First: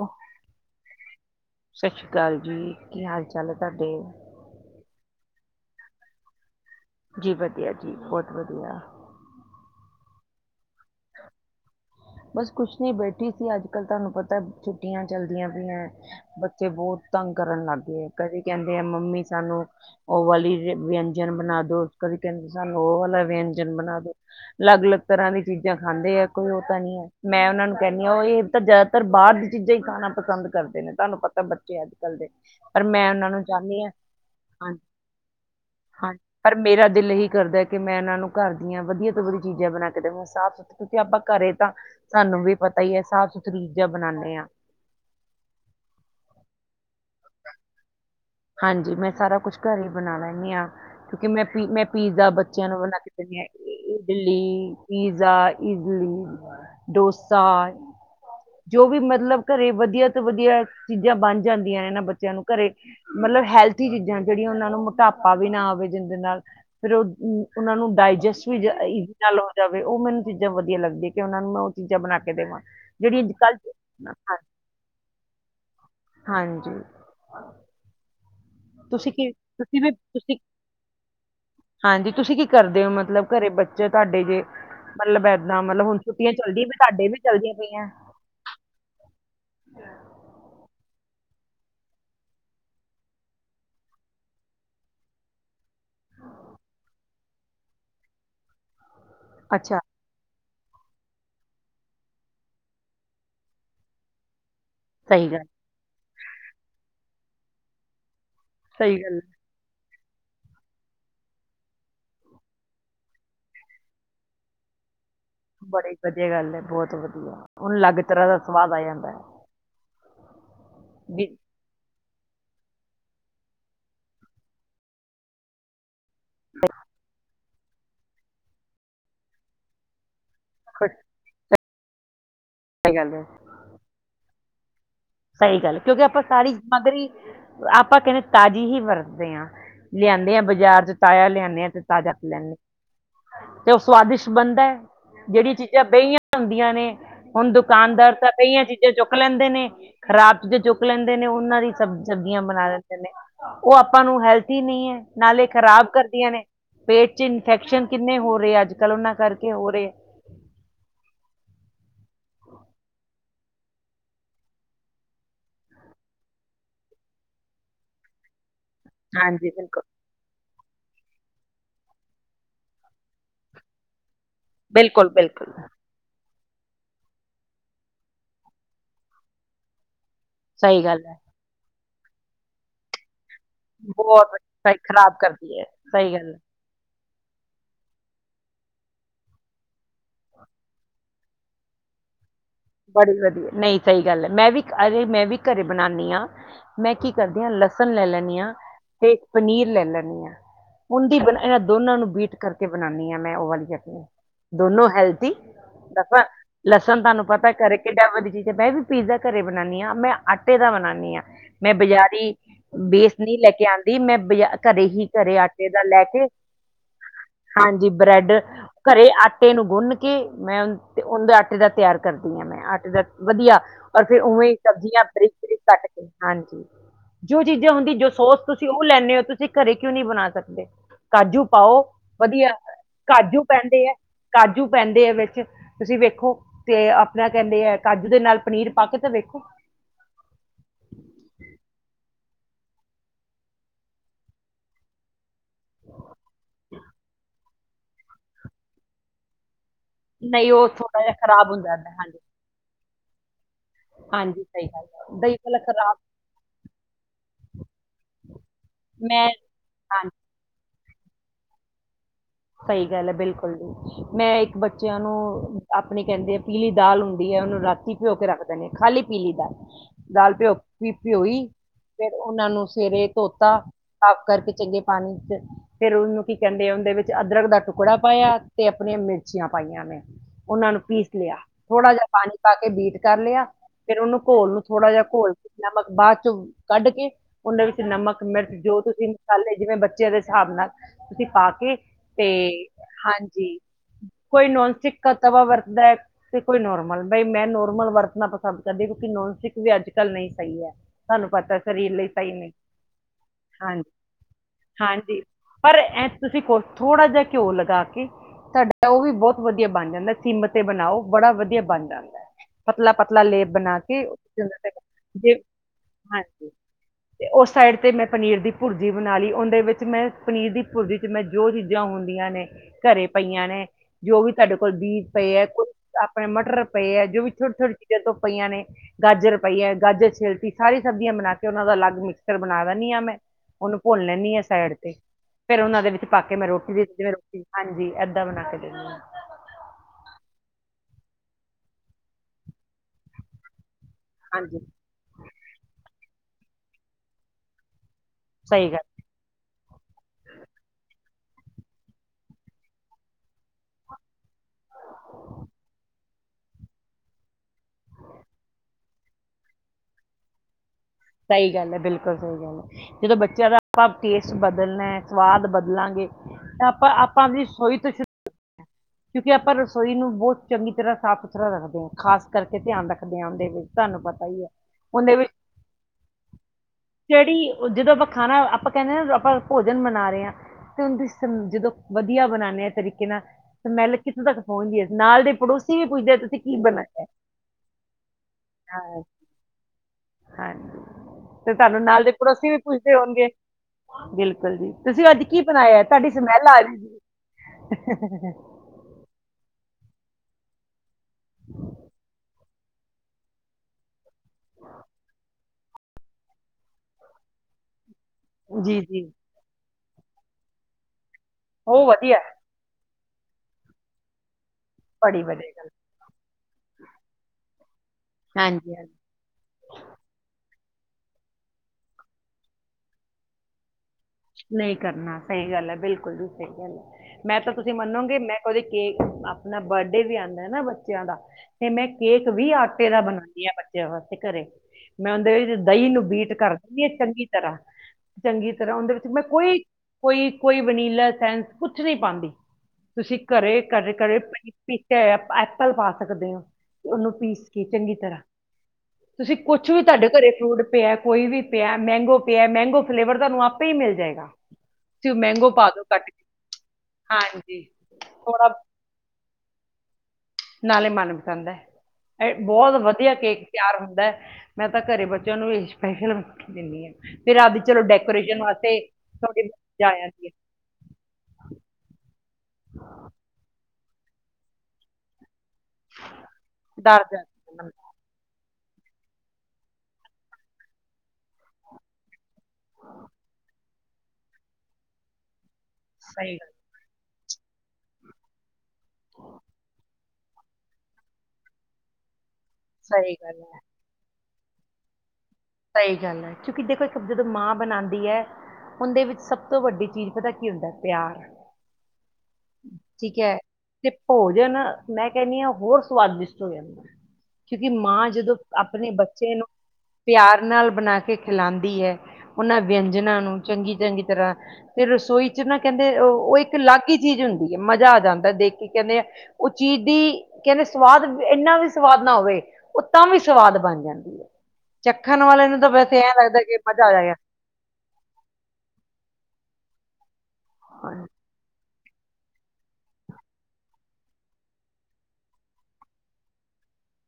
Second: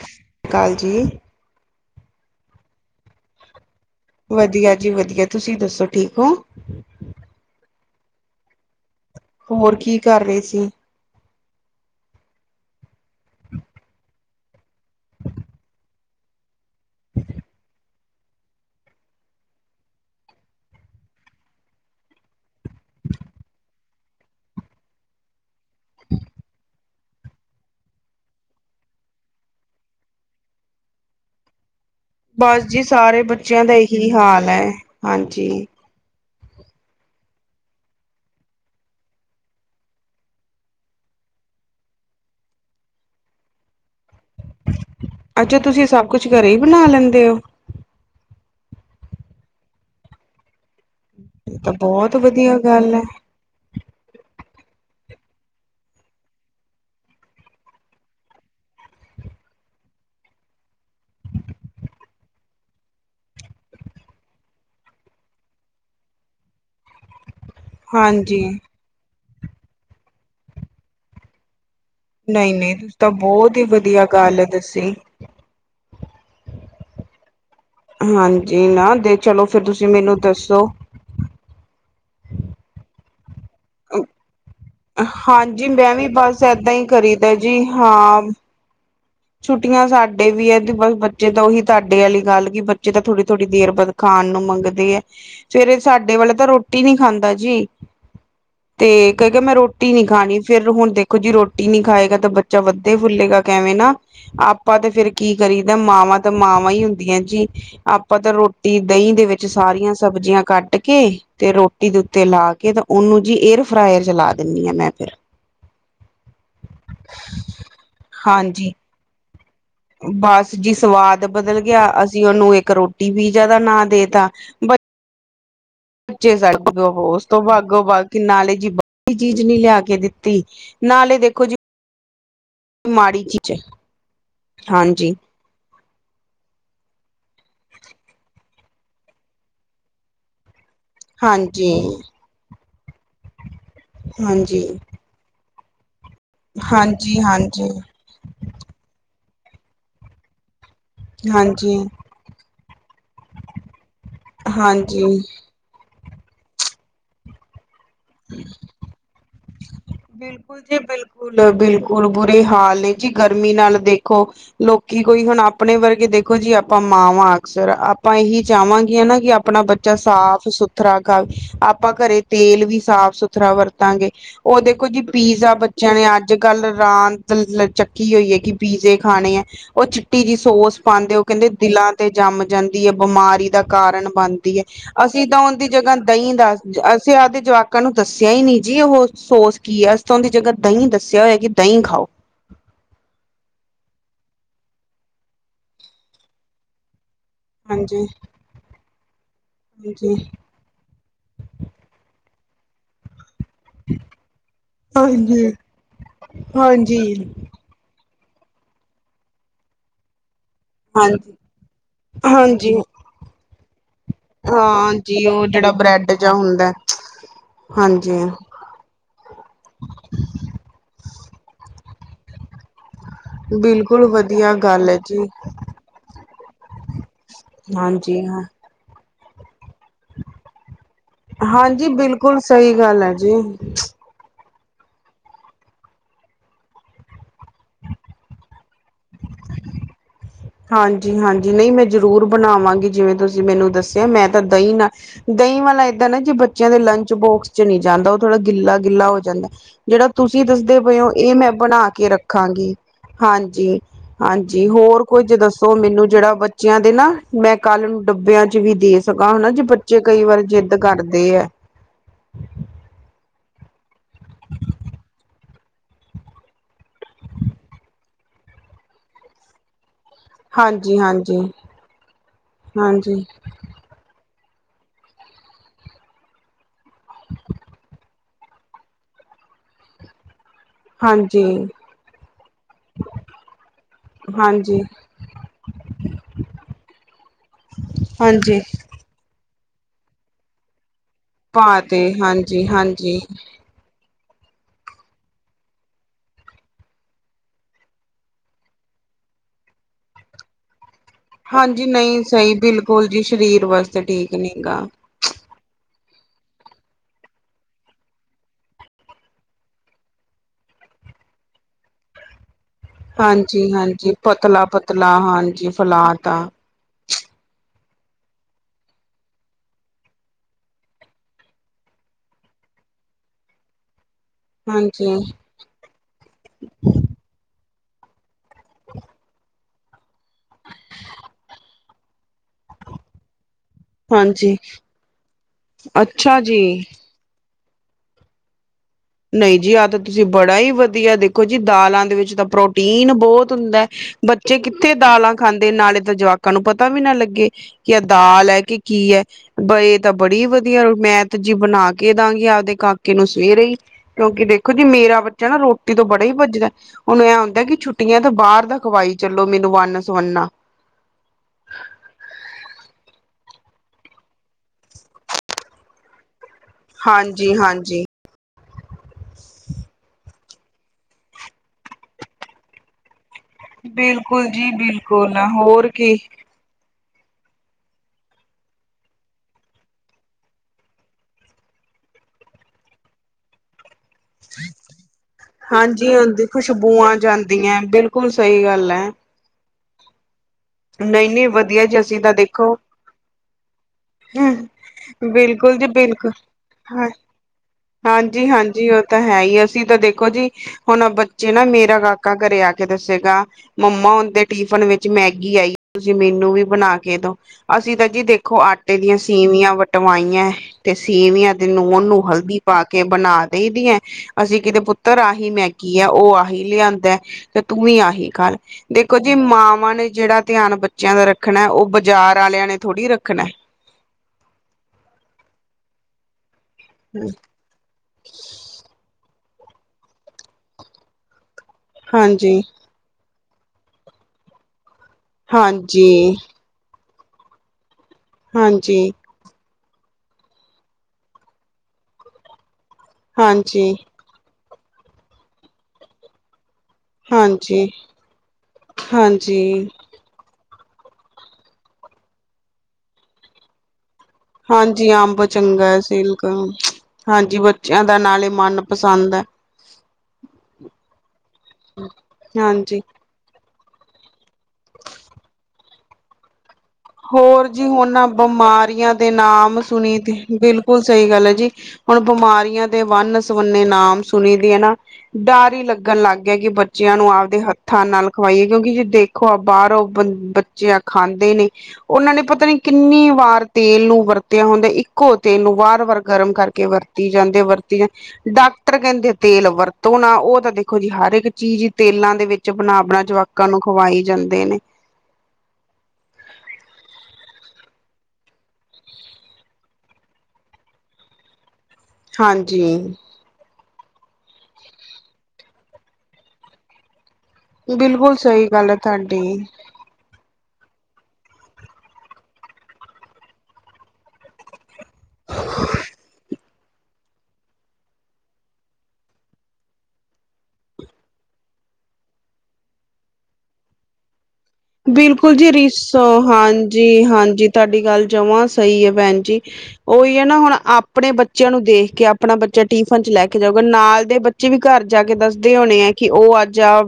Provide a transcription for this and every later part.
ਸਤਿ ਸ਼੍ਰੀ ਅਕਾਲ ਜੀ। ਸਤਿ ਸ੍ਰੀ ਅਕਾਲ ਜੀ, ਕੀ ਹਾਲ- ਚਾਲ ਹੈ ਤੁਹਾਡੇ? ਵਧੀਆ ਜੀ ਵਧੀਆ। ਤੁਸੀਂ ਦੱਸੋ ਠੀਕ ਹੋ? ਜੀ ਵਧੀਆ ਜੀ ਬਹੁਤ ਵਧੀਆ। ਹੋਰ ਕੀ ਕਰ ਰਹੇ ਸੀ? ਬਸ ਕੁਛ ਨੀ ਬੇਠੀ ਸੀ, ਅੱਜ-ਕੱਲ ਤੁਹਾਨੂੰ ਪਤਾ ਛੁੱਟੀਆਂ ਚੱਲਦੀਆਂ ਪਈਆਂ ਬੱਚੇ ਬਹੁਤ ਤੰਗ ਕਰਨ ਲੱਗ ਗਏ ਹੈ, ਕਦੇ ਕਹਿੰਦੇ ਆ ਮੰਮੀ ਸਾਨੂੰ ਉਹ ਵਾਲੀ ਵਿਅੰਜਨ ਬਣਾ ਦੋ ਕਦੇ ਕਹਿੰਦੇ ਸਾਨੂੰ ਉਹ ਵਾਲਾ ਵਿਅੰਜਨ ਬਣਾ ਦੋ ਅਲੱਗ-ਅਲੱਗ ਤਰ੍ਹਾਂ ਦੀ ਚੀਜ਼ਾਂ ਖਾਂਦੇ ਆ, ਕੋ ਪਤਾ ਨੀ ਹੈ, ਮੈਂ ਉਹਨਾਂ ਨੂੰ ਕਹਿੰਨੀ ਹਾਂ, ਉਹ ਇਹ ਤਾਂ ਜ਼ਿਆਦਾਤਰ ਬਾਹਰ ਦੀ ਚੀਜ਼ਾਂ ਹੀ ਖਾਣਾ ਪਸੰਦ ਕਰਦੇ ਨੇ, ਤੁਹਾਨੂੰ ਪਤਾ ਬੱਚ ਬੱਚੇ ਅੱਜ-ਕੱਲ ਦੇ ਬਸ ਜੀ, ਪਰ ਮੈਂ ਸਾਰੇ ਉਹਨਾਂ ਨੂੰ ਬੱਚਿਆਂ ਦਾ ਚਾਹੁੰਦੀ ਹਾਂ ਇਹੀ ਹਾਲ ਐ, ਹਾਂ ਹਾਂਜੀ। ਹਾਂਜੀ, ਪਰ ਮੇਰਾ ਦਿਲ ਇਹੀ ਕਰਦਾ ਕਿ, ਮੈਂ ਇਹਨਾਂ ਨੂੰ ਘਰਦੀਆਂ ਵਧੀਆ ਤੋਂ ਵਧੀਆ ਚੀਜ਼ਾਂ ਬਣਾਕੇ ਦੇਵਾਂ ਸਾਫ਼ ਸੁ ਕਿਉਂਕਿ ਆਪਾਂ ਘਰੇ ਤਾਂ, ਸਾਨੂੰ ਵੀ ਪਤਾ ਹੀ ਏ ਸਾਫ਼-ਸੁਥਰੀ ਚੀਜ਼ਾਂ ਬਣਾਂਨੇ ਆਂ। ਅੱਛਾ, ਤੁਸੀਂ ਸਭ ਕੁਛ ਘਰੇ ਹੀ ਬਣਾ ਲੈਂਦੇ ਹੋ? ਹਾਂਜੀ, ਮੈਂ ਸਾਰਾ ਕੁਛ ਘਰੇ ਹੀ ਬਣਾ ਲੈਂਨੀ ਆਂ। ਕਿਉਂਕਿ ਮੈਂ ਪੀ, ਤਾਂ ਮੈਂ ਬਹੁਤ ਪੀਜ਼ਾ ਵਧੀਆ ਬੱਚਿਆਂ ਨੂੰ ਗੱਲ ਹੈ ਬਨਾਕੇ ਦਿੰਨੀ ਆ ਇਡਲੀ, ਪੀਜ਼ਾ, ਇਡਲੀ, ਡੋਸਾ ਜੋ ਵੀ ਮਤਲਬ ਘਰੇ, ਵਧੀਆ ਤੋਂ ਵਧੀਆ ਚੀਜ਼ਾਂ ਬਣ ਜਾਂਦੀਆਂ ਨੇ, ਇਹਨਾਂ ਬੱਚਿਆਂ ਨੂੰ ਘਰੇ ਮਤਲਬ ਹੈਲਥੀ ਚੀਜ਼ਾਂ, ਜਿਹੜੀਆਂ ਉਹਨਾਂ ਨੂੰ ਮੋਟਾਪਾ ਵੀ ਨਾ ਆਵੇ ਜਿਹਦੇ ਨਾਲ, ਫਿਰ ਉਹ ਉਹਨਾਂ ਨੂੰ ਹਾਂਜੀ ਡਾਇਜੈਸਟ ਵੀ ਈਜੀਂ ਨਾਲ ਹੋ ਜਾਵੇ, ਉਹ ਮੈਨੂੰ ਚੀਜ਼ਾਂ ਵਧੀਆ ਲੱਗਦੀਆਂ, ਕਿ ਉਹਨਾਂ ਨੂੰ ਮੈਂ ਓ ਚੀਜ਼ਾਂ ਬਣਾਕੇ ਨਹੀਂ ਦੇਵਾਂ, ਨਹੀਂ ਤੁਸੀਂ ਤਾਂ ਜਿਹੜੀ ਅੱਜ-ਕੱਲ ਬਹੁਤ ਹੀ 'ਚ, ਵਧੀਆ ਹ, ਹਾਂ ਗੱਲ ਹੈ ਦੱਸੀ ਹਾਂਜੀ। ਹਾਂਜੀ, ਨਾ ਤੁਸੀਂ ਤੇ ਕੀ ਚਲੋ ਫਿਰ, ਤੁਸੀਂ ਵੀ ਮੈਨੂੰ ਦੱਸੋ? ਹਾਂਜੀ, ਤੁਸੀਂ ਕੀ ਕਰਦੇ ਓ ਮਤਲਬ ਘਰੇ ਬੈਠੇ? ਚੇ ਤੁਹਾਡੇ ਜੇ, ਮਤਲਬ ਏਦਾਂ ਹਾਂਜੀ ਮਤਲਬ ਮੈਂ ਹੁਣ ਵੀ ਛੁੱਟੀਆਂ ਬਸ ਚੱਲਦੀਆਂ ਏਦਾਂ ਪ ਹੀ ਤੁਹਾਡੇ ਵੀ ਕਰੀਦਾ ਚਲਦੀਆਂ ਜੀ ਪਈਆਂ। ਹਾਂ ਛੁੱਟੀਆਂ ਸਾਡੇ ਵੀ ਐ ਤੇ ਬਸ, ਬੱਚੇ ਤਾਂ ਉਹੀ ਤੁਹਾਡੇ ਵਾਲੀ ਗੱਲ, ਕਿ ਬੱਚੇ ਤਾਂ ਥੋੜੀ-ਥੋੜੀ ਦੇਰ ਬਾਅਦ ਖਾਣ ਨੂੰ ਮੰਗਦੇ ਐ, ਸਵੇਰੇ ਸਾਡੇ ਵਾਲੇ ਤਾਂ ਰ੍ਹੋਟੀ ਨੀਂ ਖਾਂਦਾ ਜੀ। ਤੇ, ਕਹਿਗਾ, ਮੈਂ ਅੱਛਾ ਰੋਟੀ ਨੀ ਖਾਣੀ ਫਿਰ ਹੁਣ ਦੇਖੋ ਜੀ, ਰੋਟੀ ਨੀ ਖਾਇਗਾ, ਤਾਂ ਬੱਚਾ ਵੱਧੇ-ਫੁੱਲੇਗਾ ਕੈਂਵੇਂ ਨਾ, ਆਪ ਆਪਾਂ ਤੇ ਫੇਰ ਸਹੀ ਕੀ ਗੱਲ ਕਰੀਦਾ, ਮਾਵਾਂ ਤੇ ਮਾਵਾਂ ਹੀ ਹੁੰਦੀਆਂ ਜੀ, ਆਪਾਂ ਤਾਂ ਰੋਟੀ ਸਹੀ ਦਹੀਂ ਗੱਲ ਦੇ ਵਿੱਚ ਵਿੱਚ ਸਾਰੀਆਂ ਸਬਜ਼ੀਆਂ ਕੱਟਕੇ ਤੇ ਰ੍ਹੋਟੀ ਦੇ ਉੱਤੇ ਲਾਕੇ, ਤੇ ਉਹਨੂੰ ਜੀ ਏਅਰ ਫ੍ਰਾਇਰ ਚਲਾ ਦਿੰਨੀ ਆਂ, ਮੈਂ ਫਿਰ। ਬੜੀ ਵਧੀਆ ਗੱਲ ਏ, ਬਹੁਤ ਵਧੀਆ। ਓਹੁਣੁ ਅਲੱਗ ਤਰ੍ਹਾਂ ਦਾ ਹਾਂਜੀ ਸਵਾਦ ਆ ਜਾਂਦਾ। ਬਸ ਜੀ ਸਵਾਦ ਵੀ ਬਦਲ ਗਿਆ, ਅਸੀਂ ਉਹਨੂੰ ਇੱਕ ਰੋਟੀ ਪੀਜ਼ਾ ਦਾ ਨਾਂ ਦੇਤਾ ਬੱ ਬੱਚੇ ਸਾਡੇ ਉਸ ਤੋਂ ਬਾਗੋ-ਬਾਗ, ਨਾਲੇ ਜੀ ਬਾਹਰ ਚੀਜ਼ ਨੀ ਲਿਆਕੇ ਦਿੱਤੀ। ਖੁਸ਼ ਨਾਲੇ ਦੇਖੋ ਜੀ ਸਹੀ ਗੱਲ ਮਾੜੀ ਹੈ ਚੀਜ਼ ਐ, ਹਾਂਜੀ। ਸਹੀ ਗੱਲ, ਕਿਉਂਕਿ ਆਪਾਂ ਸਾਰੀ ਸਮੱਗਰੀ, ਆਪਾਂ ਕਹਿੰਦੇ ਤਾਜ਼ੀ ਹੀ ਵਰਤਦੇ ਹਾਂ। ਲਿਆਂਦੇ ਆ ਬਜ਼ਾਰ'ਚ ਤਾਜ਼ਾ ਲਿਆਂਨੇ ਹਾਂ, ਹਾਂਜੀ ਤੇ ਤਾਜ਼ਾ ਖੀਲਾਂਦੇ ਹਾਂ। ਤੇ ਉਹ ਸਵਾਦਿਸ਼ਟ ਹਾਂਜੀ ਬਣਦਾ ਏ? ਜਿਹੜੀ ਚੀਜ਼ਾਂ ਬੇਹੀਆਂ ਹੁੰਦੀਆਂ ਨੇ, ਹਾਂਜੀ ਹੁਣ ਹਾਂਜੀ ਦੁਕਾਨਦਾਰ ਤਾਂ ਬੇਹੀਆਂ ਚੀਜ਼ਾਂ ਚ ਚੁੱਕ ਲੈਂਦੇ ਨੇ, ਖਰਾਬ ਚੀਜ਼ਾ ਚੁੱਕ ਲੈਂਦੇ ਨੇ, ਉਹਨਾਂ ਦੀ ਹਾਂਜੀ ਸਬ, ਸਬਜ਼ੀਆਂ ਬਣਾ ਲੈਂਦੇ ਨੇ। ਉਹ ਆਪਾਂ ਨੂੰ ਹੈਲਥੀ ਨਹੀਂ ਐ, ਹਾਂਜੀ ਨਾਲੇ ਖ਼ਰਾਬ ਕਰ ਨੇ, ਪੇਟ'ਚ ਇਨਫੈਕਸ਼ਨ ਕਿੰਨੇ ਹੋ ਰਹੇ ਅੱਜ-ਕੱਲ, ਉਹਨਾਂ ਕਰਕੇ ਹੋ ਰਹੇ। ਬਿਲਕੁਲ ਜੀ, ਬਿਲਕੁਲ-ਬਿਲਕੁਲ ਬੁਰੇ ਹਾਲ ਨੇ ਜੀ ਗਰਮੀ ਨਾਲ ਦੇਖੋ ਲੋਕੀ ਕੋਈ, ਹੁਣ ਆਪਣੇ ਵਰਗੇ ਦੇਖੋ ਜੀ, ਆਪਾਂ ਮਾਵਾਂ ਅਕਸਰ ਆਪਾਂ ਇਹੀ ਚਾਹਵਾਂਗੇ ਗੀਆ ਨਾ ਕਿ ਹਾਂਜੀ ਆਪਣਾ ਬਿਲਕੁਲ, ਬੱਚਾ ਸਾਫ-ਸੁਥਰਾ ਖਾਵੇ, ਆਪਾਂ ਘਰੇ ਤੇਲ ਵੀ ਸਾਫ-ਸੁਥਰਾ ਵਰਤਾਂਗੇ, ਓ ਦੇਖੋ ਜੀ, ਬਿਲਕੁਲ, ਬਿਲਕੁਲ ਪੀਜ਼ਾ ਬੱ ਚਿਆ ਨੇ, ਅੱਜ-ਕੱਲ ਰਾਂਤ ਲ ਚੱਕੀ ਹੋਈ ਹੈ, ਕਿ ਪੀਜ਼ੇ ਖਾਣੇ ਆ, ਉਹ ਛ ਖੱਟੀ ਜੀ ਸੋਸ ਸਹੀ ਗੱਲ ਐ। ਪਾਂਦੇ, ਓ ਕਹਿੰਦੇ ਦਿਲਾਂ ਤੇ ਜੰਮ ਜਾਂਦੀ ਐ, ਬਿਮਾਰੀ ਦਾ ਕਾਰਨ ਬਹੁਤ ਵਧੀਆ, ਬਣਦੀ ਹੈ ਸਹੀ ਖ਼ਰਾਬ ਅਸੀਂ ਤਾਂ ਕਰਦੀ ਐ, ਉਹਦੀ ਜਗ੍ਹਾ ਸਹੀ ਗੱਲ ਦਹੀਂ ਐ, ਦਾ, ਅਸੀਂ ਆਪਦੇ ਜਵਾਕ ਜੁਵਾਕਾਂ ਨੂੰ ਦੱਸਿਆ ਹੀ ਨਹੀਂ ਜੀ ਉਹ, ਸੋਸ ਕੀ ਹੈ ਅਸੀਂ ਉਹਦੀ ਜਗ੍ਹਾ ਦਹੀਂ ਦੱਸਿਆ ਹੋਇਆ ਕਿ ਦਹੀਂ ਖਾਓ। ਬੜੀ ਵਧੀਆ, ਨਹੀਂ ਸਹੀ ਗੱਲ ਏ, ਮੈਂ ਵੀ ਅਰੇ, ਮੈਂ ਵੀ ਘਰੇ ਬਣਾਨੀ ਆਂ। ਮੈਂ ਕੀ ਕਰਦੀ ਆਂ, ਲਸਣ ਹਾਂਜੀ, ਲੈ ਲੈਂਨੀ ਆਂ, ਤੇ ਪਨੀਰ ਲੈ ਹਾਂਜੀ। ਲੈਂਨੀ ਆਂ। ਉਹਦੀ ਬਣ ਐ ਦੋਨਾਂ ਨੂੰ ਬੀਟ ਕਰਕੇ ਬਣਾਨੀ ਆਂ ਮੈ ਓਵਨ ਚ। ਦੋਨੋ ਹੈਲਦੀ, ਹਾਂਜੀ, ਦੱਸਾਂ ਲਸਣ ਤੁਹਾਨੂੰ ਹਾਂਜੀ। ਪਤਾ। ਘਰੇ ਕਿੱਡਾ ਵਧੀਆ ਚੀਜ਼ ਆ, ਮੈਂ ਵੀ ਪੀਜ਼ਾ ਘਰੇ ਬਣਾਉਦੀ ਹਾਂ। ਮੈਂ ਆਟੇ ਦਾ ਬਣਾਨੀ ਆਂ, ਹਾਂਜੀ, ਮੈਂ ਬਾਜ਼ਾਰੀ, ਹਾਂਜੀ, ਬੇਸ ਨਹੀਂ ਲੈ ਕੇ ਆਂਦੀ। ਮੈਂ ਬਜ਼ਾਰ, ਘਰੇ ਹਾਂ ਹੀ ਜੀ ਘਰੇ ਉਹ ਆਟੇ ਜਿਹੜਾ ਦਾ ਲੈ ਬ੍ਰੈਡ ਕੇ, ਜਾ ਹੁੰਦਾ। ਹਾਂਜੀ ਬ੍ਰੈਡ। ਘਰੇ ਆਟੇ ਨੂੰ ਗੁੰਨ ਕੇ ਮੈਂ ਤੇ ਉਹਦੇ ਆਟੇ ਦਾ ਤਿਆਰ ਕਰਦੀ ਹਾਂ। ਮੈਂ ਆਟੇ ਦਾ ਵਧੀਆ, ਔਰ ਬਿਲਕੁਲ ਫਿਰ ਉਵੇਂ ਵਧੀਆ ਹੀ ਗੱਲ ਹੈ ਸਬਜ਼ੀਆਂ ਜੀ। ਬਾਰੀਕ-ਬਾਰੀਕ ਕੱਟ ਕੇ। ਹਾਂਜੀ, ਜੋ ਚੀਜ਼ਾਂ ਹੁੰਦੀ ਜੋ ਹਾਂਜੀ ਸੋਸ ਹਾਂ, ਤੁਸੀਂ ਉਹ ਲੈਂਦੇ ਹੋ ਤੁਸੀਂ ਘਰੇ ਕਿਉਂ ਨਹੀਂ ਬਣਾ ਸਕਦੇ। ਕਾਜੂ ਪਾਓ, ਹਾਂਜੀ ਬਿਲਕੁਲ ਵਧੀਆ, ਸਹੀ ਗੱਲ ਹੈ ਕਾਜੂ ਜੀ। ਪੈਂਦੇ ਐ। ਕਾਜੂ ਪੈਂਦੇ ਆ ਵਿੱਚ, ਤੁਸੀਂ ਵੇਖੋ ਤੇ। ਮੈਂ ਕਹਿੰਦੇ ਆ ਕਾਜੂ ਦੇ ਨਾਲ ਪਨੀਰ ਪਾ ਕੇ ਤੇ ਵੇਖੋ। ਹਾਂਜੀ, ਹਾਂਜੀ, ਨਹੀਂ ਮੈਂ ਜ਼ਰੂਰ ਬਣਾਵਾਂਗੀ ਜਿਵੇਂ ਤੁਸੀਂ ਮੈਨੂੰ ਦੱਸਿਆ। ਮੈਂ ਤਾਂ ਦਹੀਂ ਨਾਲ ਦਹੀਂ ਵਾਲਾ ਏਦਾਂ ਨਾ ਜੀ ਬੱਚਿਆਂ ਦੇ ਲੰਚ ਬੋਕਸ 'ਚ ਨਹੀ ਜਾਂਦਾ, ਉਹ ਥੋੜ੍ਹਾ ਗਿੱਲਾ ਗਿੱਲਾ ਹੋ ਜਾਂਦਾ। ਜਿਹੜਾ ਤੁਸੀਂ ਨਹੀਂ ਉਹ ਦੱਸਦੇ ਪਏ ਥੋੜਾ ਹੋ ਜਿਹਾ ਇਹ ਖਰਾਬ ਮੈਂ ਹੁੰਦਾ ਬਣਾ ਜਾਂਦਾ ਕੇ ਹਾਂਜੀ ਰੱਖਾਂਗੀ ਹਾਂਜੀ। ਹਾਂਜੀ ਸਹੀ ਗੱਲ ਏ। ਕੁੱਝ ਦੱਸੋ ਮੈਨੂੰ ਜਿਹੜਾ ਬੱਚਿਆਂ ਦੇ ਨਾ, ਮੈਂ ਕੱਲ ਨੂੰ ਡੱਬਿਆਂ ਚ ਵੀ ਦੇ ਮੈਂ ਸਕਾਂ ਹਨਾ ਜੇ। ਬੱਚੇ ਹਾਂ ਕਈ ਵਾਰ ਜਿੱਦ ਕਰਦੇ ਹੈ। ਸਹੀ ਗੱਲ ਬਿਲਕੁਲ ਜੀ ਬਿਲਕੁਲ। ਮੈਂ ਇੱਕ ਬੱਚਿਆਂ ਨੂੰ, ਆਪਣੀ ਕਹਿੰਦੇ ਆ ਪੀਲੀ ਦਾਲ ਹੁੰਦੀ ਹੈ। ਉਹਨੂੰ ਰਾਤੀ ਭਿਓ ਕੇ ਰੱਖ ਦਿੰਦੇ ਨੇ, ਖਾਲੀ ਪੀਲੀ ਦਾਲ। ਦਾਲ ਭਿਓਤੀ, ਹਾਂਜੀ ਹਾਂਜੀ ਭਿਉਈ ਫਿਰ ਉਹਨਾ ਨੂੰ ਸਵੇਰੇ ਹਾਂਜੀ ਧੋਤਾ। ਸਾਫ਼ ਕਰਕੇ ਚੰਗੇ ਪਾਣੀ ਚ, ਫਿਰ ਉਹਨੂੰ ਕੀ ਕਹਿੰਦੇ ਆ? ਉਹਦੇ ਵਿੱਚ ਅਦਰਕ ਦਾ ਟੁਕੜਾ ਪਾਇਆ। ਤੇ ਆਪਣੀਆਂ ਮਿਰਚੀਆਂ ਪਾਈਆਂ ਨੇ, ਉਹਨਾਂ ਨੂੰ ਪੀਸ ਲਿਆ ਹਾਂਜੀ ਥੋੜਾ ਜਿਹਾ ਪਾਣੀ ਪਾ ਕੇ ਬੀਟ ਕਰ ਲਿਆ। ਫੇਰ ਉਹਨੂੰ ਘੋਲ ਲਓ ਹਾਂਜੀ ਥੋੜ੍ਹਾ ਜਿਹਾ ਘੋਲ ਕੇ, ਨਮਕ ਬਾਅਦ ਚੋਂ ਕੱਢ ਕੇ। ਉਹਦੇ ਵਿੱਚ ਨਮਕ ਮਿਰਚ ਹਾਂਜੀ ਜੋ ਤੁਸੀਂ ਮਸਾਲੇ ਜਿਵੇਂ ਬੱਚਿਆਂ ਦੇ ਹਿਸਾਬ ਨਾਲ, ਤੁਸੀਂ ਪਾ ਕੇ। ਤੇ, ਹਾਂਜੀ, ਕੋਈ ਨੋਨਸਟਿਕ ਕਾ ਤਵਾ ਵਰਤਦਾ ਹੈ। ਤੇ ਕੋਈ ਨੋਰਮਲ ਬਈ ਮੈਂ ਨੋਰਮਲ ਵਰਤਣਾ ਪਸੰਦ ਕਰਦੀ ਕਿਉਂਕਿ ਨੋਨਸਟਿਕ ਵੀ ਅੱਜ ਕੱਲ ਨਹੀਂ ਸਹੀ ਹੈ। ਪਤਾ ਹਾਂਜੀ ਸਰੀਰ ਲਈ ਨਹੀਂ ਸਹੀ, ਬਿਲਕੁਲ ਜੀ, ਸਰੀਰ ਹਾਂਜੀ ਵਾਸਤੇ ਠੀਕ ਨੀ ਗਾ। ਹਾਂਜੀ ਪਰ ਏ ਤੁਸੀਂ ਕੋਲ ਥੋੜ੍ਹਾ ਜਿਹਾ ਘਿਓ ਲਗਾ ਕੇ। ਤੁਹਾਡਾ ਉਹ ਵੀ ਬਹੁਤ ਵਧੀਆ ਬਣ ਜਾਂਦਾ, ਸਿਮ ਤੇ ਬਣਾਓ ਬੜਾ ਵਧੀਆ ਬਣ ਜਾਂਦਾ। ਪਤਲਾ ਪਤਲਾ ਲੇਪ ਹਾਂਜੀ ਬਣਾ ਕੇ, ਹਾਂਜੀ ਤੁਸੀਂ ਪਤਲਾ ਉਹਦੇ ਪਤਲਾ ਤੇ ਹਾਂਜੀ ਫਲਾ ਤਾ ਹਾਂਜੀ। ਅਤੇ ਉਸ ਸਾਈਡ 'ਤੇ ਮੈਂ ਪਨੀਰ ਦੀ ਭੁਰਜੀ ਬਣਾ ਲਈ, ਉਹਦੇ ਵਿੱਚ ਮੈਂ ਪਨੀਰ ਦੀ ਭੁਰਜੀ 'ਚ ਮੈਂ। ਜੋ ਚੀਜ਼ਾਂ ਹੁੰਦੀਆਂ ਨੇ ਘਰੇ ਪਈਆਂ ਨੇ। ਜੋ ਵੀ ਤੁਹਾਡੇ ਕੋਲ ਬੀਜ ਹਾਂਜੀ ਪਏ ਐ ਕੋਈ ਆਪਣੇ ਮਟਰ ਪਏ ਐ। ਜੋ ਵੀ ਛੋਟੇ ਛੋਟੇ ਚੀਜ਼ ਜੋਂ ਪਈਆਂ ਨੇ, ਗਾਜਰ ਪਈ ਹੈ, ਗਾਜਰ ਛਿਲਤੀ, ਸਾਰੀ ਸਬਜ਼ੀਆਂ ਬਣਾ ਕੇ ਉਹਨਾਂ ਨੂੰ। ਉਹਦਾ ਅਲੱਗ ਮਿਕਸਰ ਬਣਾ ਦਿੰਦੀ ਆ ਮੈਂ, ਉਹਨੂੰ ਭੁਨ ਲੈਂਦੀ ਆ। ਮੈ ਹਾਂਜੀ ਸਾਈਡ ਤੇ ਫੇਰ ਉਹਨਾਂ ਦੇ ਵਿੱਚ ਪਾ ਕੇ ਅੱਛਾ ਮੈਂ ਰੋਟੀ ਜੀ। ਦੇਿੰਤੀ ਫਿਰ ਹਾਂਜੀ ਏਦਾਂ ਬਣਾ ਕੇ ਦੇਨੀ ਹਾਂ। ਨਹੀਂ ਜੀ ਆਹ ਤਾਂ ਤੁਸੀਂ ਬੜਾ ਹੀ ਵਧੀਆ ਦੇਖੋ ਜੀ ਦਾਲਾਂ ਦੇ ਵਿੱਚ ਤਾਂ ਪ੍ਰੋਟੀਨ ਬਹੁਤ ਹੁੰਦਾ। ਬੱਚੇ ਹਾਂਜੀ ਕਿੱਥੇ ਦਾਲਾਂ ਖਾਂਦੇ, ਨਾਲੇ ਤਾਂ ਜਵਾਕਾਂ ਨੂੰ ਪਤਾ ਵੀ ਨਾ ਲੱਗੇ। ਕੀ ਇਹ ਦਾਲ ਹੈ, ਸਹੀ ਗੱਲ ਕਿ ਕੀ ਹੈ? ਬਈ ਇਹ ਤਾਂ ਬੜੀ ਵਧੀਆ ਮੈਂ ਤਾਂ ਜੀ ਬਣਾ ਕੇ ਦਵਾਂਗੀ ਆਪਦੇ ਕਾਕੇ ਨੂੰ ਸਵੇਰੇ ਹੀ। ਕਿਉਂਕਿ ਦੇਖੋ ਜੀ ਮੇਰਾ ਬੱਚਾ ਨਾ ਰੋਟੀ ਤੋਂ ਬੜਾ ਹੀ ਭੱਜਦਾ। ਉਹਨੂੰ ਇਹ ਹੁੰਦਾ ਕਿ ਛੁੱਟੀਆਂ ਤਾਂ ਬਾਹਰ ਦਾ ਖਵਾਈ ਚੱਲੋ ਮੈਨੂੰ ਵੰਨ-ਸਵੰਨਾ। ਸਹੀ ਗੱਲ ਐ, ਬਿਲਕੁਲ ਸਹੀ ਗੱਲ ਐ। ਜਦੋਂ ਬੱਚਿਆਂ ਦਾ ਆਪਾਂ ਟੇਸਟ ਬਦਲਣਾ, ਸਵਾਦ ਬਦਲਾਂਗੇ। ਤੇ ਆਪਾਂ ਆਪਾਂ, ਦੀ ਹਾਂਜੀ ਰਸੋਈ ਤੋਂ ਸ਼ੁਰੂ ਹਾਂਜੀ ਕਰ। ਕਿਉਂਕਿ ਆਪਾਂ ਰਸੋਈ ਨੂੰ ਬਹੁਤ ਚੰਗੀ ਤਰ੍ਹਾਂ ਸਾਫ਼- ਸੁਥਰਾ ਰੱਖਦੇ ਹਾਂ, ਖ਼ਾਸ ਕਰਕੇ ਧਿਆਨ ਰੱਖਦੇ ਆਂ ਉਹਦੇ ਵਿੱਚ। ਤੁਹਾਨੂੰ ਪਤਾ ਹੀ ਹੈ ਬਿਲਕੁਲ ਜੀ- ਉਹਦੇ ਵਿੱਚ ਬਿਲਕੁਲ, ਹੋਰ ਕੀ ਜਿਹੜੀ ਜਦੋਂ ਆਪਾਂ ਖਾਣਾ, ਆਪਾਂ ਕਹਿੰਦੇ ਨਾ ਆਪਾਂ ਭੋਜਨ ਬਣਾ ਰਹੇ ਆਂ। ਤੇ ਉਹਨੂੰ ਦਿਸਣ, ਜਦੋਂ ਵਧੀਆ ਬਣਾਣੇ ਆ ਤਰੀਕੇ ਨਾਲ ਸਮੈਲ ਕਿੱਥੋਂ ਤੱਕ ਪਹੁੰਚਦੀ ਐ, ਨਾਲ ਦੇ ਪੜੋਸੀ ਵੀ ਹਾਂਜੀ ਪੁੱਛਦੇ ਤੁਸੀਂ ਹਾਂਜੀ ਕੀ ਬਣਾਇਆ। ਖੁਸ਼ਬੂਆਂ ਜਾਂਦੀਆਂ ਬਿਲਕੁਲ ਸਹੀ ਗੱਲ ਹਾਂ ਐ। ਹਾਂਜੀ, ਨਹੀਂ ਤੇ ਤੁਹਾਡੇ ਵਧੀਆ ਜੀ ਨਾਲ ਦੇ ਅਸੀਂ ਤਾਂ ਪੜੋਸੀ ਵੀ ਦੇਖੋ ਪੁੱਛਦੇ ਹੋਣਗੇ। ਬਿਲਕੁਲ ਜੀ, ਤੁਸੀਂ ਅੱਜ ਕੀ ਬਿਲਕੁਲ ਬਣਾਇਆ, ਜੀ ਤੁਹਾਡੀ ਬਿਲਕੁਲ ਸਮੈਲ ਆ ਰਹੀ ਜੀ। ਹਾਂ ਹਾਂਜੀ- ਹਾਂਜੀ, ਉਹ ਤਾਂ ਹੈ ਹੀ ਆ, ਅਸੀਂ ਤਾਂ ਦੇਖੋ ਜੀ, ਹੁਣ ਬੱਚੇ ਨਾ ਮੇਰਾ ਕਾਕਾ ਘਰੇ ਆ ਕੇ ਦੱਸੇਗਾ ਮੰਮਾ ਹੁਣ ਤੇ ਟਿਫਨ ਵਿੱਚ ਮੈਗੀ ਆਈ ਤੁਸੀਂ ਮੈਨੂੰ ਵੀ ਬਣਾ ਕੇ ਦੋ, ਅਸੀਂ ਤਾਂ ਜੀ ਦੇਖੋ ਜੀ ਆਟੇ ਜੀ ਦੀਆਂ ਸੀਵੀਆਂ ਵਟਵਾਈਆਂ, ਤੇ ਸੇਵੀਆਂ ਤੇ ਉਹ ਨੂੰਨ ਵਧੀਆ ਨੂੰ ਹਲਦੀ ਪਾ ਕੇ ਬਣਾ ਦਈ ਦੀਆਂ, ਅਸੀਂ ਕਿਤੇ ਪੁੱਤਰ ਬੜੀ ਆਹੀ ਵਧੀਆ ਗੱਲ ਮੈਗੀ ਆ, ਉਹ ਆਹੀ ਲਿਆਂਦਾ, ਤੇ ਤੂੰ ਵੀ ਆਹੀ ਖਾ ਲੈ, ਹਾਂਜੀ ਹਾਂਜੀ ਦੇਖ ਦੇਖੋ ਜੀ, ਮਾਵਾਂ ਨੇ ਜਿਹੜਾ ਧਿਆਨ ਬੱਚਿਆਂ ਦਾ ਰੱਖਣਾ, ਉਹ ਬਾਜ਼ਾਰ ਵਾਲਿਆਂ ਨੇ ਥੋੜ੍ਹੀ ਰੱਖਣਾ। ਨਹੀਂ ਕਰਨਾ, ਸਹੀ ਗੱਲ ਐ, ਬਿਲਕੁਲ ਵੀ ਸਹੀ ਗੱਲ ਐ। [unintelligible] ਤੁਸੀਂ ਮੰਨੋਗੇ, ਮੈਂ ਕਦੇ ਕੇਕ ਆਪਣਾ ਬਰਡੇ ਵੀ ਆਂਦਾ ਨਾ ਬੱਚਿਆਂ ਦਾ ਤੇ ਮੈਂ ਕੇਕ ਵੀ ਹਾਂਜੀ, ਆਟੇ ਦਾ ਬਣਾਂਦੀ ਆਂ, ਬੱਚਿਆਂ ਵਾਸਤੇ ਘਰੇਂ। ਮੈਂ ਉਹਦੇ ਦਹੀਂ ਨੂੰ ਬੀਟ ਹਾਂਜੀ, ਕਰ ਦਿੰਦੀ ਆ ਚੰਗੀ ਤਰ੍ਹਾਂ, ਚੰਗੀ ਤਰ੍ਹਾਂ ਉਹਦੇ ਹਾਂਜੀ, ਮੈਂ ਕੋਈ- ਕੋਈ- ਕੋਈ ਵਨੀਲਾ ਸੈਂਸ ਕੁਛ ਵੀ ਪਾਂਦੀ। ਤੁਸੀਂ ਘਰੇ-ਘਰੇ- ਘਰੇ ਪਪੀਤਾ, ਐਪਲ ਪਾ ਸਕਦੇ ਹੋ। ਉਹਨੂੰ ਪੀਸ ਕੇ ਹਾਂਜੀ, ਚੰਗੀ ਤਰ੍ਹਾਂ, ਤੁਸੀਂ ਕੁਛ ਵੀ ਹਾਂਜੀ, ਤੁਹਾਡੇ ਘਰੇ ਫਰੂਟ ਪਿਆ ਕੋਈ ਵੀ ਪਿਆ ਮੈਂਗੋ ਪਿਆ, ਮੈਂਗੋ ਫਲੇਵਰ ਤੁਹਾਨੂੰ ਆਪੇ ਹੀ ਮਿਲ ਜਾਏਗਾ। ਹਾਂਜੀ ਤੁਸੀਂ ਅੰਬ ਪਾ ਦੋ ਚੰਗਾ ਐ ਕੱਟ ਕੇ ਸਿਲਕ, ਹਾਂਜੀ ਬੱਚਿਆਂ ਦਾ ਨਾਲੇ ਮਨ ਪਸੰਦ ਐ। ਨਾਲੇ ਮਨ ਪਸੰਦ ਐ, ਇਹ ਬਹੁਤ ਹਾਂਜੀ। ਵਧੀਆ ਕੇਕ ਤਿਆਰ ਹੁੰਦਾ, ਮੈਂ ਤਾਂ ਘਰੇ ਬੱਚਿਆਂ ਨੂੰ ਇਹੀ ਸਪੈਸ਼ਲ ਬਣਾ ਕੇ ਦਿੰਦੀ ਆਂ। ਹੋਰ ਜੀ, ਹੁਣ ਬਿਮਾਰੀਆਂ ਦੇ ਥੋੜੀ ਨਾਮ ਜਾ ਸੁਣੀ ਆਂਦੀ ਤੇ ਬਿਲਕੁਲ ਸਹੀ ਗੱਲ ਐ ਜੀ, ਹੁਣ ਬਿਮਾਰੀਆਂ ਦੇ ਵੰਨ- ਸਵੰ ਦੇ ਨਾਮ ਸੁਣੀ ਦੇ ਐ ਨਾ, ਡਰ ਹੀ ਲੱਗਣ ਲੱਗ ਗਿਆ ਕਿ ਹੈ ਡਰ ਬੱਚਿਆਂ ਨੂੰ ਜਾਂਦੀ ਹੈ ਆਪਦੇ ਹੱ ਮੈਨੂੰ ਹੱਥਾਂ ਨਾਲ ਖਵਾਈਏ, ਕਿਉਂਕਿ ਜੇ ਦੇਖੋ ਆ ਬਾਹਰੋਂ ਬ ਬੱਚੇ ਆ ਖਾਂਦੇ ਏ ਨੀ। ਉਹਨਾਂ ਨੇ ਪਤਾ ਨੀ ਕਿੰਨੀ ਵਾਰ ਤੇਲ ਨੂੰ ਵਰਤਿਆ ਹੁੰਦਾ, ਇੱਕੋ ਤੇਲ ਨੂੰ ਵਾਰ- ਵਾਰ ਸਹੀ ਗਰਮ ਗੱਲ ਕਰਕੇ ਵਰਤੀ ਜਾਂਦੇ, ਵਰਤੀ ਜਾਂ ਡਾਕਟਰ ਕਹਿੰਦੇ ਤੇਲ ਵਰਤੋ ਨਾ, ਉਹ ਤਾਂ ਦੇਖੋ ਜੀ, ਹਰ ਇੱਕ ਚੀਜ਼ ਤੇਲਾਂ ਦੇ ਵਿੱਚ ਸਹੀ ਬਣਾ-ਬਣਾ ਗੱਲ ਹੈ ਜਵਾਕਾਂ ਨੂੰ ਖਵਾਈ ਜਾਂਦੇ ਨੇ। ਸਹੀ ਗੱਲ ਐ, ਕਿਉਂਕਿ ਦੇਖੋ ਜਦੋਂ ਇਕ ਮਾਂ ਬਣਾਂਦੀ ਐ ਉਹਦੇ ਵਿੱਚ ਸਭ ਤੋਂ ਵੱਡੀ ਚੀਜ਼ ਪਤਾ ਕੀ ਹੁੰਦਾ, ਪਿਆਰ। ਹਾਂਜੀ। ਠੀਕ ਐ। ਤੇ ਭੋਜਨ ਮੈਂ ਕਹਿੰਨੀ ਆਂ, ਹੋਰ ਸਵਾਦਿਸ਼ਟ ਹੋ ਜਾਂਦਾ। ਕਿਉਂਕਿ ਮਾਂ ਬਿਲਕੁਲ ਜਦੋਂ ਸਹੀ ਗੱਲ ਆਪਣੇ ਹੈ ਬੱਚੇ ਨੂੰ ਤੁਹਾਡੀ। ਪਿਆਰ ਨਾਲ ਬਣਾ ਕੇ ਖਿਲਾਂਦੀ ਐ ਉਹਨਾਂ ਵਿਅੰਜਨਾਂ ਨੂੰ ਚੰਗੀ-ਚੰਗੀ ਤਰ੍ਹਾਂ, ਤੇ ਰਸੋਈ ਚ ਨਾ ਕਹਿੰਦੇ ਉਹ ਇੱਕ ਅਲੱਗ ਹੀ ਚੀਜ਼ ਹੁੰਦੀ ਏ, ਮਜ਼ਾ ਆ ਜਾਂਦਾ ਦੇਖ ਕੇ ਕਹਿੰਦੇ। ਉਹ ਚੀਜ਼ ਦੀ ਕਹਿੰਦੇ, ਸਵਾਦ ਇੰਨਾ ਵੀ ਸਵਾਦ ਨਾ ਹੋਵੇ। ਉਹ ਤਾਂ ਵੀ ਸਵਾਦ ਬਣ ਜਾਂਦੀ ਐ। ਬਿਲਕੁਲ ਜੀ ਰੀਸੋ, ਕਿ ਮਜ਼ਾ ਆ ਜਾਏਗਾ ਹਾਂਜੀ- ਹਾਂਜੀ। ਤੁਹਾਡੀ ਗੱਲ ਜਵਾਂ ਸਹੀ ਐ ਭੈਣ ਜੀ, ਉਹੀ ਐ ਨਾ ਹੁਣ ਆਪਣੇ ਬੱ ਬੱਚਿਆਂ ਨੂੰ ਦੇਖ ਕੇ ਆਪਣਾ ਬੱਚਾ ਟਿਫਨ ਚ ਲੈ ਕੇ ਜਾਊਗਾ, ਨਾਲ ਦੇ ਬੱਚੇ ਵੀ ਘਰ ਜਾ ਕੇ ਦੱਸਦੇ ਹੋਣੇ ਆ, ਕਿ ਉਹ ਅੱਜ ਜਾਂ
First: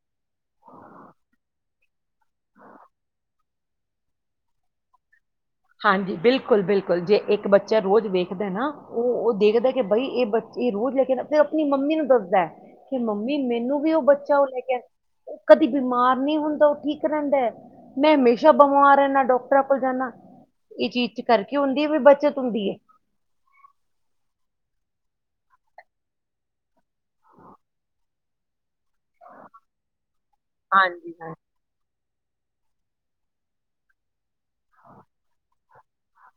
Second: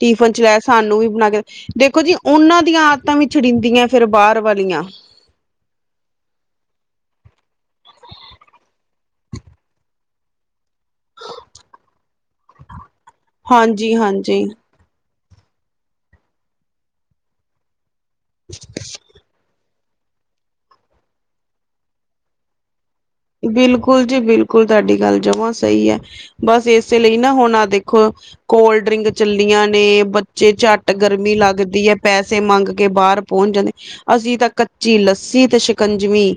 ਟਿਫਨ ਚ ਲੈ ਸਾਨੂੰ ਵੀ ਬਣਾ ਕੇ, ਦੇਖੋ ਜੀ ਉਹਨਾਂ ਦੀਆਂ ਆਦਤਾਂ ਵੀ ਛੜੀਦੀਆਂ, ਫਿਰ ਬਾਹਰ ਵਾਲੀਆਂ। ਹਾਂਜੀ ਬਿਲਕੁਲ- ਬਿਲਕੁਲ, ਜੇ ਇੱਕ ਬੱਚਾ ਰੋਜ਼ ਵੇਖਦਾ ਨਾ, ਉਹ-ਉਹ ਦੇਖਦਾ ਕਿ ਬਈ ਇਹ ਬੱਚਾ ਇਹ ਰੋਜ਼ ਤੇ ਆਪਣੀ ਮੰਮੀ ਨੂੰ ਦੱਸਦਾ ਕਿ ਮੰਮੀ ਮੈਨੂੰ ਵੀ ਹਾਂਜੀ ਉਹ ਬੱਚਾ ਹਾਂਜੀ। ਉਹ ਲੈ ਗਿਆ। ਕਦੀ ਬਿਮਾਰ ਨਹੀਂ ਹੁੰਦਾ ਉਹ ਠੀਕ ਰਹਿੰਦਾ ਮੈਂ ਹਮੇਸ਼ਾ ਬਿਮਾਰ ਰਹਿੰਦਾ ਡਾਕਟਰਾਂ ਕੋਲ ਜਾਣਾ। ਇਹ ਚੀਜ਼ ਚ ਕਰਕੇ ਹੁੰਦੀ ਹੈ ਵੀ ਬੱਚਤ ਹੁੰਦੀ ਹੈ। ਬਿਲਕੁਲ ਜੀ ਬਿਲਕੁਲ ਤੁਹਾਡੀ ਗੱਲ ਜਵਾਂ ਸਹੀ ਹੈ। ਬਸ ਇਸੇ ਲਈ ਨਾ, ਹੁਣ ਆਹ ਦੇਖੋ ਕੋਲਡ ਡਰਿੰਕ। ਚੱਲੀਆਂ ਨੇ ਬੱਚੇ ਝੱਟ ਹਾਂਜੀ ਹਾਂ ਗਰਮੀ ਲੱਗਦੀ ਹੈ ਪੈਸੇ ਮੰਗ ਕੇ ਬਾਹਰ ਪਹੁੰਚ ਜਾਂਦੇ। ਅਸੀਂ ਤਾਂ ਕੱਚੀ ਲੱਸੀ ਤੇ ਸ਼ਿਕੰਜਵੀ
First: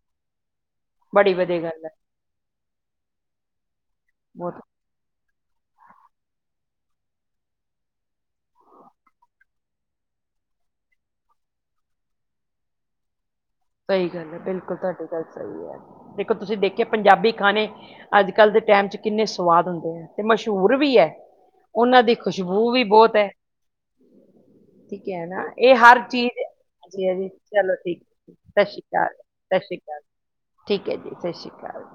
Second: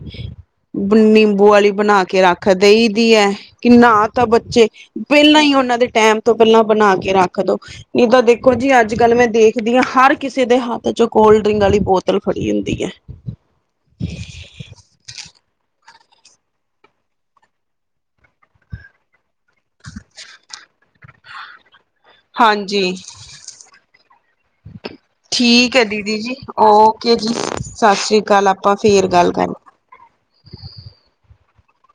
ਬੜੀ ਨਿੰਬੂ ਵਧੀਆ ਵਾਲੀ ਗੱਲ ਹੈ ਬਣਾ ਕੇ ਰੱਖ ਦੇਈ ਦੀ ਹੈ ਕਿ ਨਾ ਤਾਂ ਬਹੁਤ ਬੱਚੇ ਪਹਿਲਾਂ ਹੀ ਉਹਨਾਂ ਦੇ ਟੈਮ ਤੋਂ ਪਹਿਲਾਂ ਬਣਾ ਕੇ ਰੱਖ ਦੋ। ਇਹ ਤਾਂ ਦੇਖੋ ਜੀ ਅੱਜ ਕੱਲ ਮੈਂ ਦੇਖਦੀ ਹਾਂ, ਹਰ ਕਿਸੇ ਦੇ ਹੱਥ ਚ ਕੋਲਡ ਡਰਿੰਕ ਵਾਲੀ ਬੋਤਲ ਫੜੀ ਹੁੰਦੀ ਐ। ਸਹੀ ਗੱਲ ਏ ਬਿਲਕੁਲ ਤੁਹਾਡੀ ਗੱਲ ਸਹੀ ਏ ਦੇਖੋ ਤੁਸੀਂ ਦੇਖਿਆ ਪੰਜਾਬੀ ਖਾਣੇ ਅੱਜ ਕੱਲ੍ਹ ਦੇ ਟਾਈਮ ਚ ਕਿੰਨੇ ਸਵਾਦ ਹੁੰਦੇ ਹੈ ਤੇ ਮਸ਼ਹੂਰ ਵੀ ਹੈ ਉਹਨਾਂ ਦੀ ਖੁਸ਼ਬੂ ਵੀ ਹਾਂਜੀ ਬਹੁਤ ਹੈ। ਠੀਕ ਹੈ ਨਾ ਇਹ ਠੀਕ ਏ ਹਰ ਦੀਦੀ ਜੀ ਚੀਜ਼ ਹਾਂਜੀ ਓਕੇ ਹਾਂਜੀ ਜੀ, ਚਲੋ ਸਤਿ ਠੀਕ ਹੈ ਸ੍ਰੀ ਜੀ। ਕੱਲ ਸਤਿ ਆਪਾਂ ਸ਼੍ਰੀ ਫੇਰ ਅਕਾਲ ਗੱਲ ਸਤਿ ਕਰਨੀ। ਸ੍ਰੀ ਅਕਾਲ, ਠੀਕ ਏ ਜੀ ਸਤਿ ਸ੍ਰੀ ਅਕਾਲ।